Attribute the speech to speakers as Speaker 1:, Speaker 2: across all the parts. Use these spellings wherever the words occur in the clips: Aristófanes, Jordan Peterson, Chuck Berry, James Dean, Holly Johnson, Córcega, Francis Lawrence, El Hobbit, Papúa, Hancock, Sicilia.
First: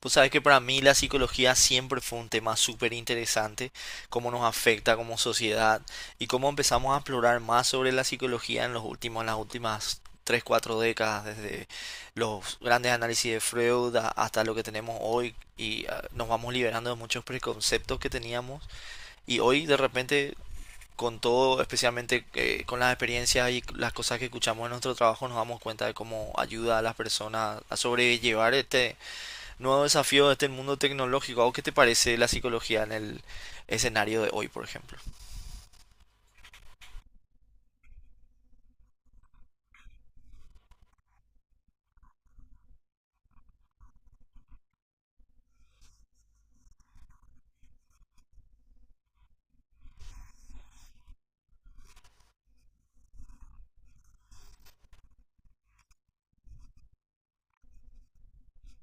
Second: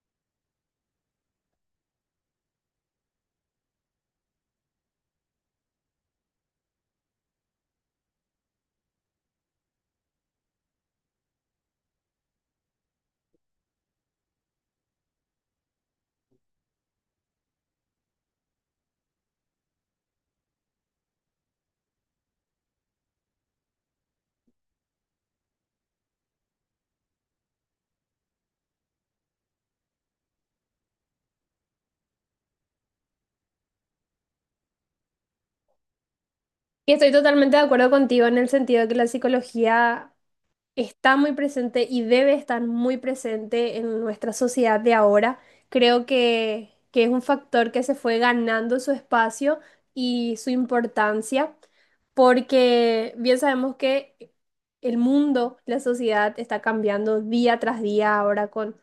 Speaker 1: Pues sabes que para mí la psicología siempre fue un tema súper interesante, cómo nos afecta como sociedad y cómo empezamos a explorar más sobre la psicología en las últimas 3 4 décadas, desde los grandes análisis de Freud hasta lo que tenemos hoy y nos vamos liberando de muchos preconceptos que teníamos y hoy de repente con todo, especialmente con las experiencias y las cosas que escuchamos en nuestro trabajo, nos damos cuenta de cómo ayuda a las personas a sobrellevar este nuevo desafío de este mundo tecnológico. ¿A vos qué te parece la psicología en el escenario de hoy, por ejemplo?
Speaker 2: Y estoy totalmente de acuerdo contigo en el sentido de que la psicología está muy presente y debe estar muy presente en nuestra sociedad de ahora. Creo que es un factor que se fue ganando su espacio y su importancia, porque bien sabemos que el mundo, la sociedad está cambiando día tras día ahora con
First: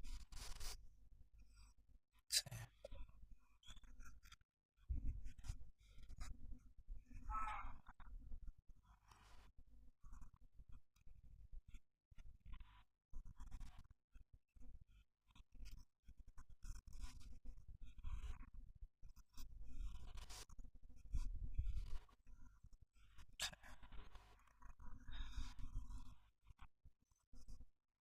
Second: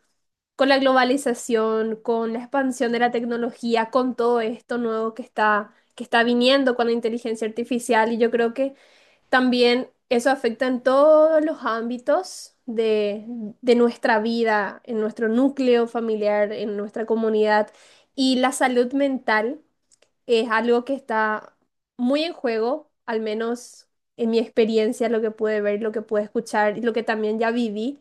Speaker 2: con la globalización, con la expansión de la tecnología, con todo esto nuevo que está viniendo con la inteligencia artificial. Y yo creo que también eso afecta en todos los ámbitos de nuestra vida, en nuestro núcleo familiar, en nuestra comunidad. Y la salud mental es algo que está muy en juego, al menos en mi experiencia, lo que pude ver, lo que pude escuchar y lo que también ya viví,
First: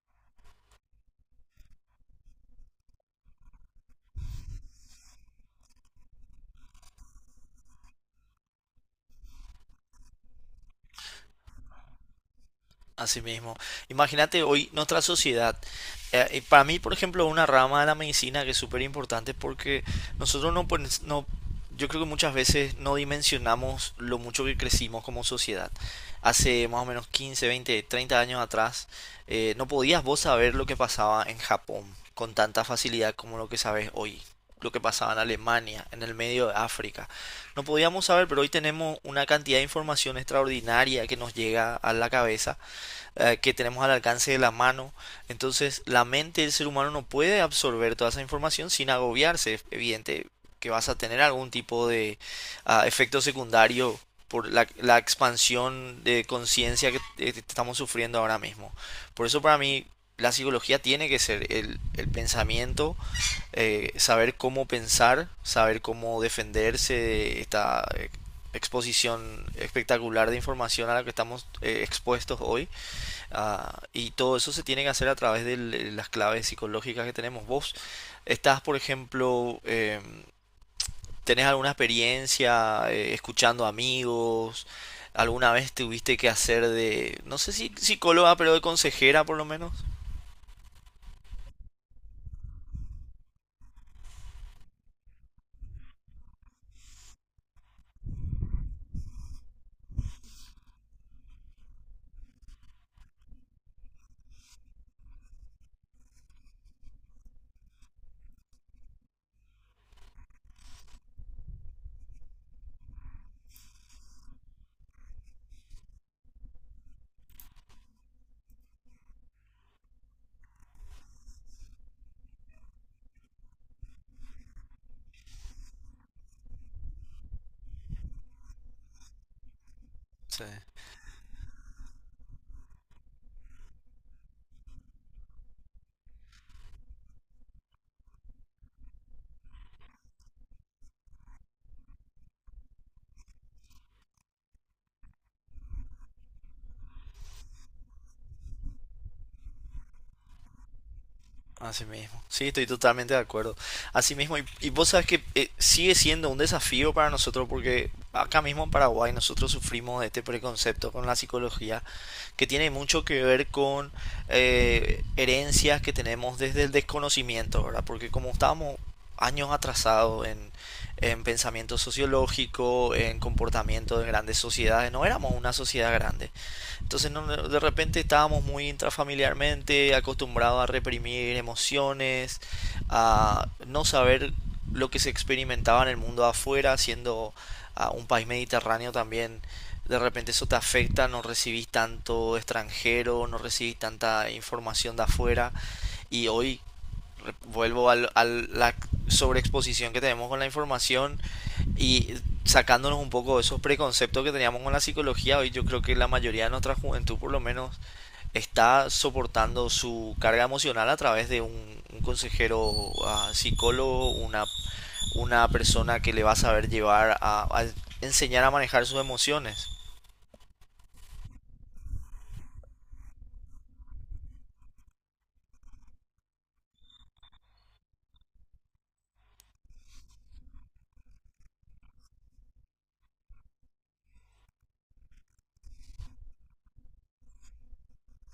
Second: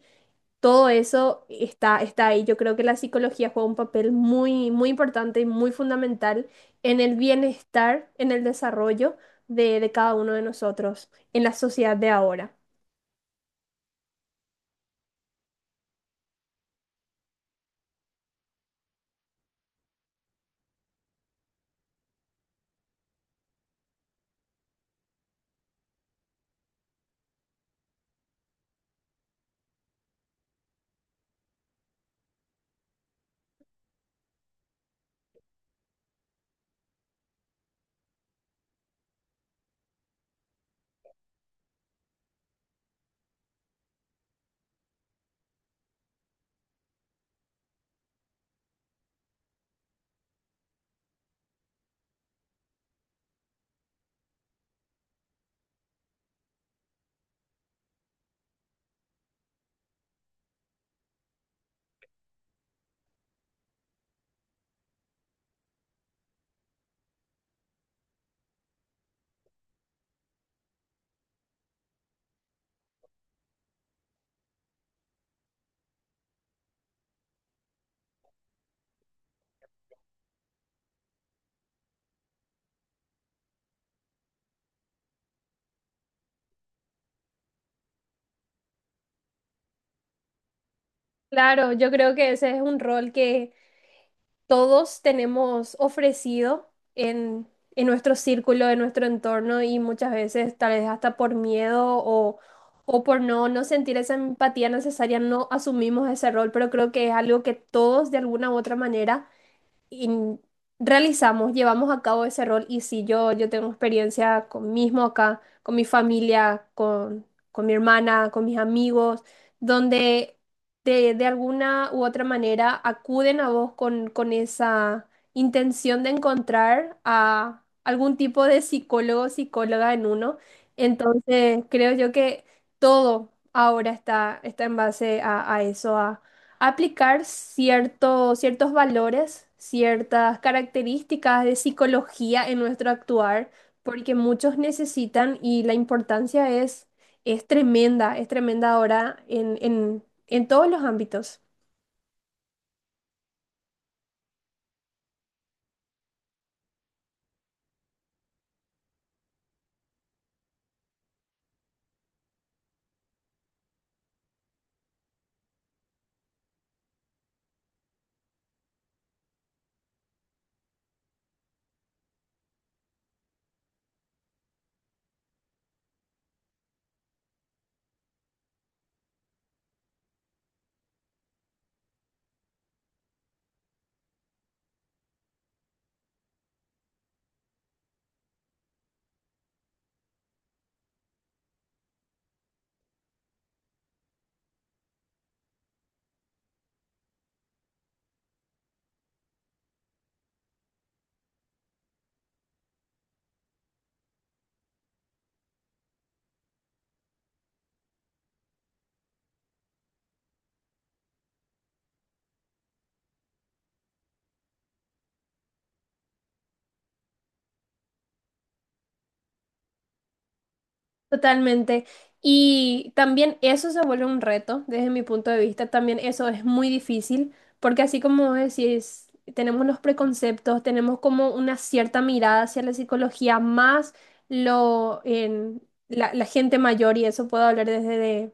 Speaker 2: todo eso está ahí. Yo creo que la psicología juega un papel muy, muy importante y muy fundamental en el bienestar, en el desarrollo de cada uno de nosotros, en la sociedad de ahora.
Speaker 1: Así mismo. Imagínate hoy nuestra sociedad. Y para mí, por ejemplo, una rama de la medicina que es súper importante porque nosotros no, no, yo creo que muchas veces no dimensionamos lo mucho que crecimos como sociedad. Hace más o menos 15 20 30 años atrás, no podías vos saber lo que pasaba en Japón con tanta facilidad como lo que sabes hoy. Lo que pasaba en Alemania, en el medio de África. No podíamos saber, pero hoy tenemos una cantidad de información extraordinaria que nos llega a la cabeza, que tenemos al alcance de la mano. Entonces, la mente del ser humano no puede absorber toda esa información sin agobiarse. Es evidente que vas a tener algún tipo de efecto secundario por la expansión de conciencia que estamos sufriendo ahora mismo. Por eso para mí la psicología tiene que ser el pensamiento, saber cómo pensar, saber cómo defenderse de esta exposición espectacular de información a la que estamos expuestos hoy. Ah, y todo eso se tiene que hacer a través de las claves psicológicas que tenemos. Vos estás, por ejemplo, tenés alguna experiencia escuchando amigos, alguna vez tuviste que hacer de, no sé si psicóloga, pero de consejera por lo menos.
Speaker 2: Claro, yo creo que ese es un rol que todos tenemos ofrecido en nuestro círculo, en nuestro entorno y muchas veces tal vez hasta por miedo o por no sentir esa empatía necesaria, no asumimos ese rol, pero creo que es algo que todos de alguna u otra manera in- realizamos, llevamos a cabo ese rol y sí, yo tengo experiencia con mismo acá, con mi familia, con mi hermana, con mis amigos, donde de alguna u otra manera acuden a vos con esa intención de encontrar a algún tipo de psicólogo o psicóloga en uno.
Speaker 1: Sí.
Speaker 2: Entonces, creo yo que todo ahora está en base a eso, aplicar ciertos valores, ciertas características de psicología en nuestro actuar, porque muchos necesitan y la importancia es tremenda ahora en en todos los ámbitos.
Speaker 1: Así mismo. Sí, estoy totalmente de acuerdo. Así mismo, y vos sabes que sigue siendo un desafío para nosotros porque acá mismo en Paraguay nosotros sufrimos de este preconcepto con la psicología que tiene mucho que ver con herencias que tenemos desde el desconocimiento, ¿verdad? Porque como estábamos años atrasados en pensamiento sociológico, en comportamiento de grandes sociedades, no éramos una sociedad grande. Entonces no, no, de repente estábamos muy intrafamiliarmente acostumbrados a reprimir emociones, a no saber lo que se experimentaba en el mundo afuera, siendo un país mediterráneo también. De repente eso te afecta, no recibís tanto extranjero, no recibís tanta información de afuera. Y hoy vuelvo a la sobreexposición que tenemos con la información, y sacándonos un poco de esos preconceptos que teníamos con la psicología, hoy yo creo que la mayoría de nuestra juventud por lo menos está soportando su carga emocional a través de un consejero psicólogo, una persona que le va a saber llevar a enseñar a manejar sus emociones.
Speaker 2: Totalmente. Y también eso se vuelve un reto desde mi punto de vista. También eso es muy difícil porque así como vos decís, tenemos los preconceptos, tenemos como una cierta mirada hacia la psicología, más lo en la gente mayor y eso puedo hablar desde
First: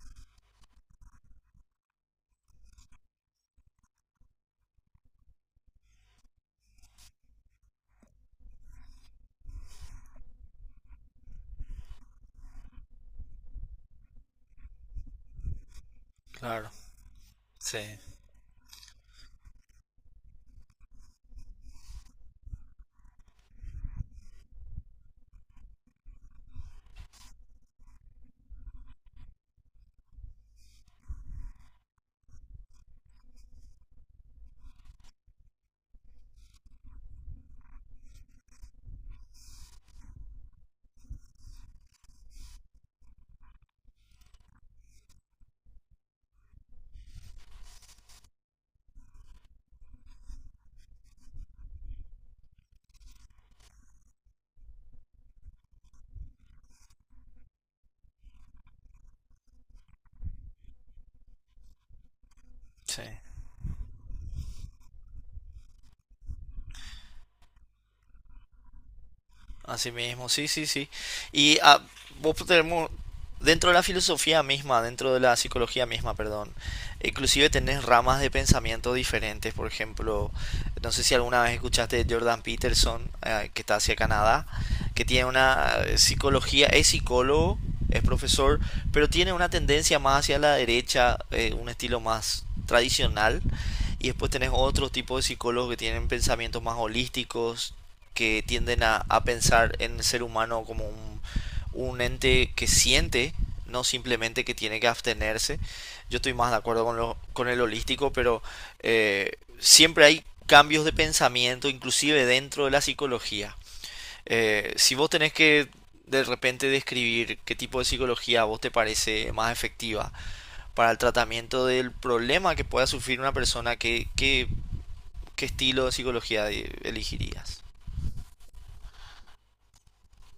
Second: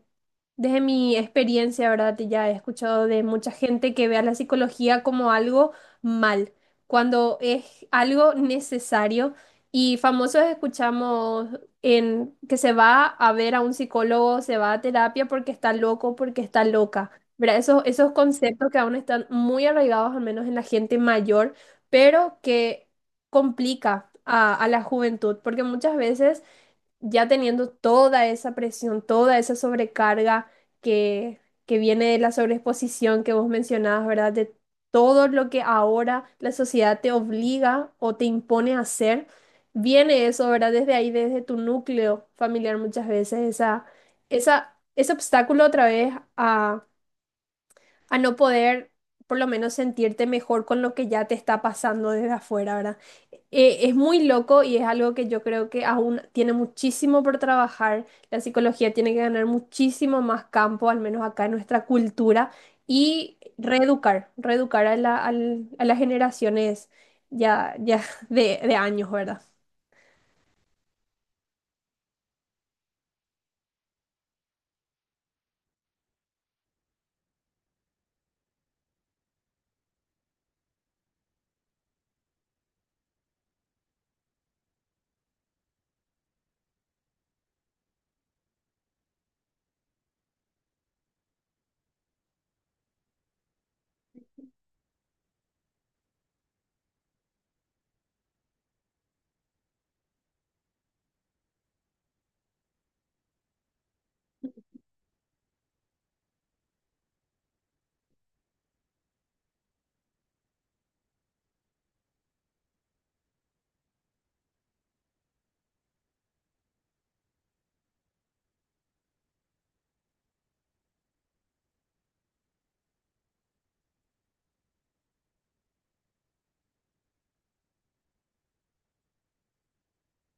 Speaker 2: desde mi experiencia, ¿verdad? Ya he escuchado de mucha gente que ve a la psicología como algo mal, cuando es algo necesario. Y famosos escuchamos en que se va a ver a un psicólogo, se va a terapia porque está loco, porque está
Speaker 1: Claro,
Speaker 2: loca. ¿Verdad?
Speaker 1: sí,
Speaker 2: Esos conceptos que aún están muy arraigados, al menos en la gente mayor, pero que complica a la juventud, porque muchas veces ya teniendo toda esa presión, toda esa sobrecarga que, que viene de la sobreexposición que vos mencionabas, ¿verdad? De todo lo que ahora la sociedad te obliga o te impone a hacer, viene eso, ¿verdad? Desde ahí, desde tu núcleo familiar muchas veces, ese obstáculo otra vez a no poder por lo menos sentirte mejor con lo que ya te está pasando desde afuera, ¿verdad? Es muy loco y es algo que yo creo que aún tiene muchísimo por trabajar. La psicología tiene que ganar muchísimo más campo, al menos acá en nuestra cultura,
Speaker 1: sí.
Speaker 2: y reeducar, reeducar a a las generaciones ya de años, ¿verdad?
Speaker 1: Así mismo, sí, sí, sí. Y vos tenemos, dentro de la filosofía misma, dentro de la psicología misma, perdón, inclusive tenés ramas de pensamiento diferentes. Por ejemplo, no sé si alguna vez escuchaste de Jordan Peterson, que está hacia Canadá, que tiene una psicología, es psicólogo, es profesor, pero tiene una tendencia más hacia la derecha, un estilo más tradicional. Y después tenés otro tipo de psicólogos que tienen pensamientos más holísticos, que tienden a pensar en el ser humano como un ente que siente, no simplemente que tiene que abstenerse. Yo estoy más de acuerdo con el holístico, pero eh, siempre hay cambios de pensamiento, inclusive dentro de la psicología. Si vos tenés que de repente describir qué tipo de psicología a vos te parece más efectiva para el tratamiento del problema que pueda sufrir una persona, ¿qué estilo de psicología elegirías?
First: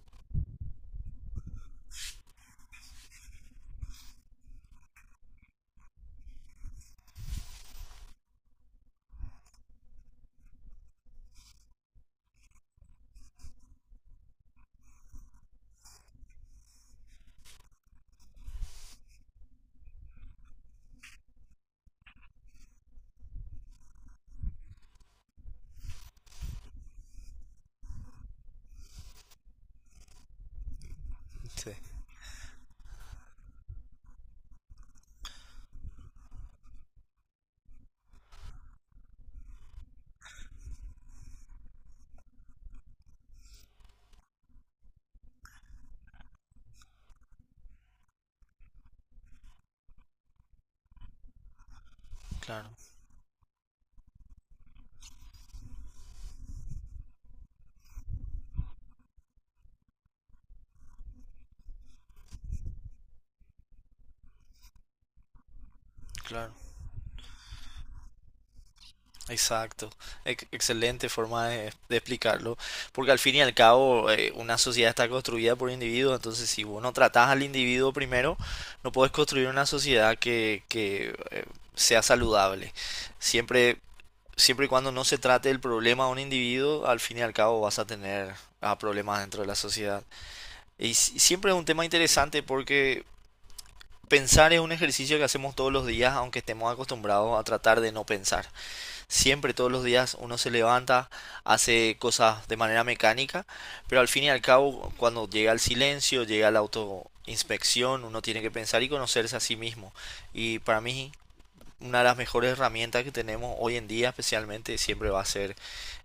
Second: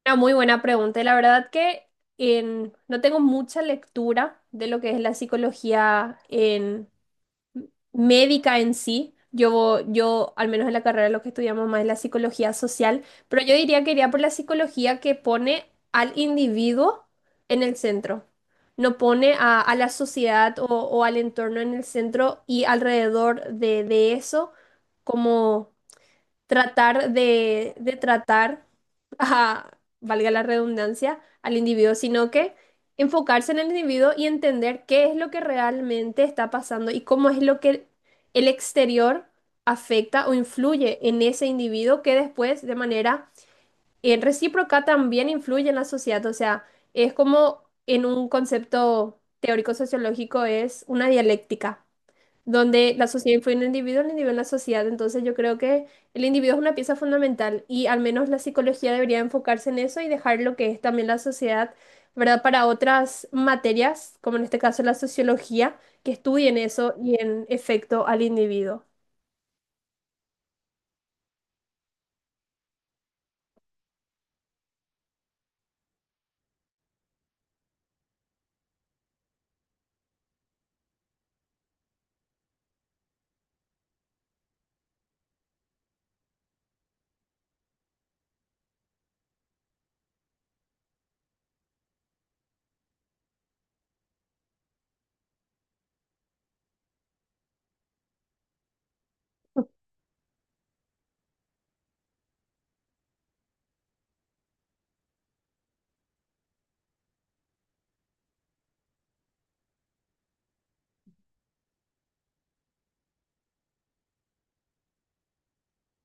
Speaker 2: Una muy buena pregunta. La verdad que no tengo mucha lectura de lo que es la psicología en, médica en sí. Yo, al menos en la carrera, lo que estudiamos más es la psicología social, pero yo diría que iría por la psicología que pone al individuo en el centro. No pone a la sociedad o al entorno en el centro y alrededor de eso, como tratar de tratar ajá, valga la redundancia, al
Speaker 1: Sí.
Speaker 2: individuo, sino que enfocarse en el individuo y entender qué es lo que realmente está pasando y cómo es lo que el exterior afecta o influye en ese individuo que después de manera recíproca también influye en la sociedad. O sea, es como en un concepto teórico sociológico es una dialéctica
Speaker 1: Claro.
Speaker 2: donde la sociedad influye en el individuo en la sociedad. Entonces yo creo que el individuo es una pieza fundamental y al menos la psicología debería enfocarse en eso y dejar lo que es también la sociedad, ¿verdad? Para otras materias, como en este caso la sociología, que
Speaker 1: Claro,
Speaker 2: estudien eso y en efecto al individuo.
Speaker 1: exacto. Excelente forma de explicarlo. Porque al fin y al cabo, una sociedad está construida por individuos. Entonces, si vos no tratás al individuo primero, no podés construir una sociedad que sea saludable. Siempre, siempre y cuando no se trate el problema a un individuo, al fin y al cabo vas a tener problemas dentro de la sociedad. Y siempre es un tema interesante porque pensar es un ejercicio que hacemos todos los días, aunque estemos acostumbrados a tratar de no pensar. Siempre, todos los días uno se levanta, hace cosas de manera mecánica, pero al fin y al cabo, cuando llega el silencio, llega la autoinspección, uno tiene que pensar y conocerse a sí mismo. Y para mí, una de las mejores herramientas que tenemos hoy en día, especialmente, siempre va a ser,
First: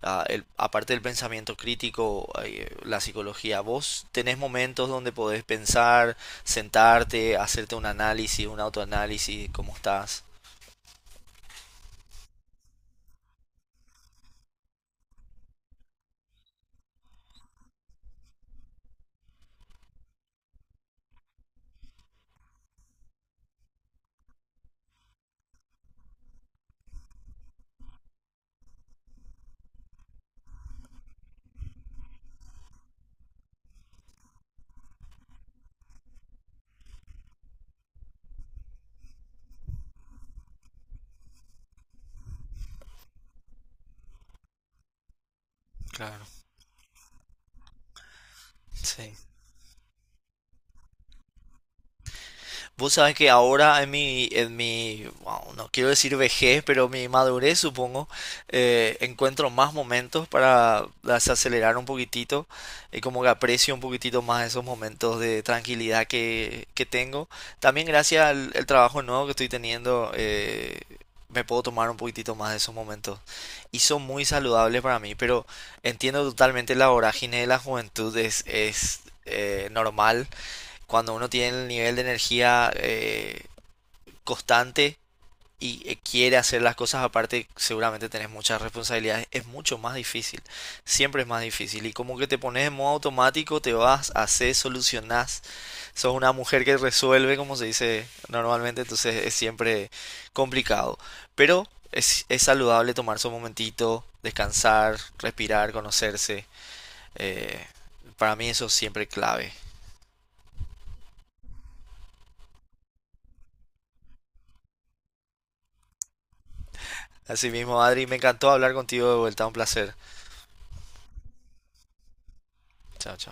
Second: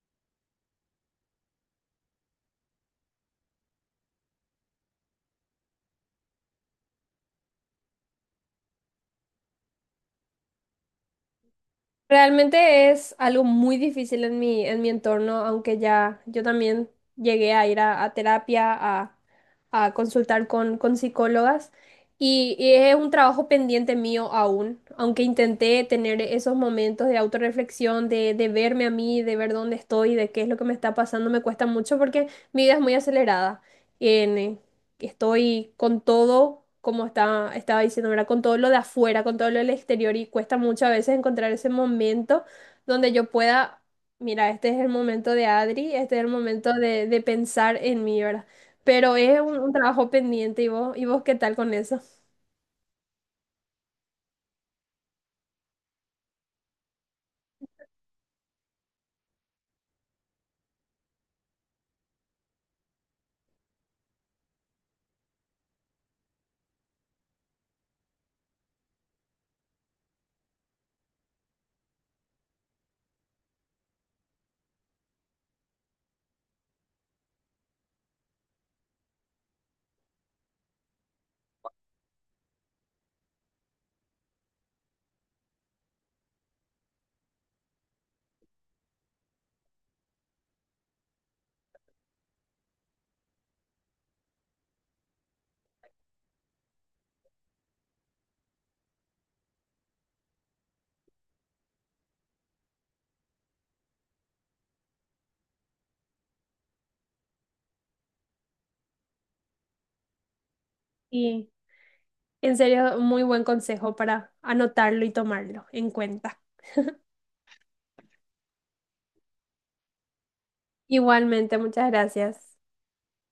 Speaker 1: aparte del pensamiento crítico, la psicología. Vos tenés momentos donde podés pensar, sentarte, hacerte un análisis, un autoanálisis, cómo estás.
Speaker 2: Realmente es algo muy difícil en mi entorno, aunque ya yo también llegué a ir a terapia, a consultar con psicólogas, y es un trabajo pendiente mío aún, aunque intenté tener esos momentos de autorreflexión, de verme a mí, de ver dónde estoy, de qué es lo que me está pasando, me cuesta mucho porque mi vida es muy acelerada estoy con todo, como estaba diciendo, ¿verdad? Con todo lo de afuera, con todo lo del exterior y cuesta muchas veces encontrar ese momento donde yo pueda, mira, este es el momento de Adri, este es
Speaker 1: Claro,
Speaker 2: el momento de pensar en mí, ¿verdad?
Speaker 1: sí.
Speaker 2: Pero es un trabajo pendiente ¿y vos qué tal con eso?
Speaker 1: Vos sabés que ahora wow, no quiero decir vejez, pero mi madurez supongo, encuentro más momentos para desacelerar un poquitito y como que aprecio un poquitito más esos momentos de tranquilidad que tengo. También gracias al el trabajo nuevo que estoy teniendo, me puedo tomar un poquitito más de esos momentos y son muy saludables para mí, pero entiendo totalmente la vorágine de la juventud es normal cuando uno tiene el nivel de energía constante y quiere hacer las cosas aparte, seguramente tenés muchas responsabilidades, es mucho más difícil, siempre es más difícil y como que te pones en modo automático, te vas, haces, solucionás, sos una mujer que resuelve, como se dice normalmente, entonces es siempre complicado, pero es saludable tomarse un momentito, descansar, respirar, conocerse, eh, para mí eso es siempre clave.
Speaker 2: Y en serio, muy buen consejo para anotarlo y tomarlo en cuenta.
Speaker 1: Así mismo, Adri, me encantó hablar contigo de vuelta, un placer.
Speaker 2: Igualmente, muchas gracias.
Speaker 1: Chao, chao.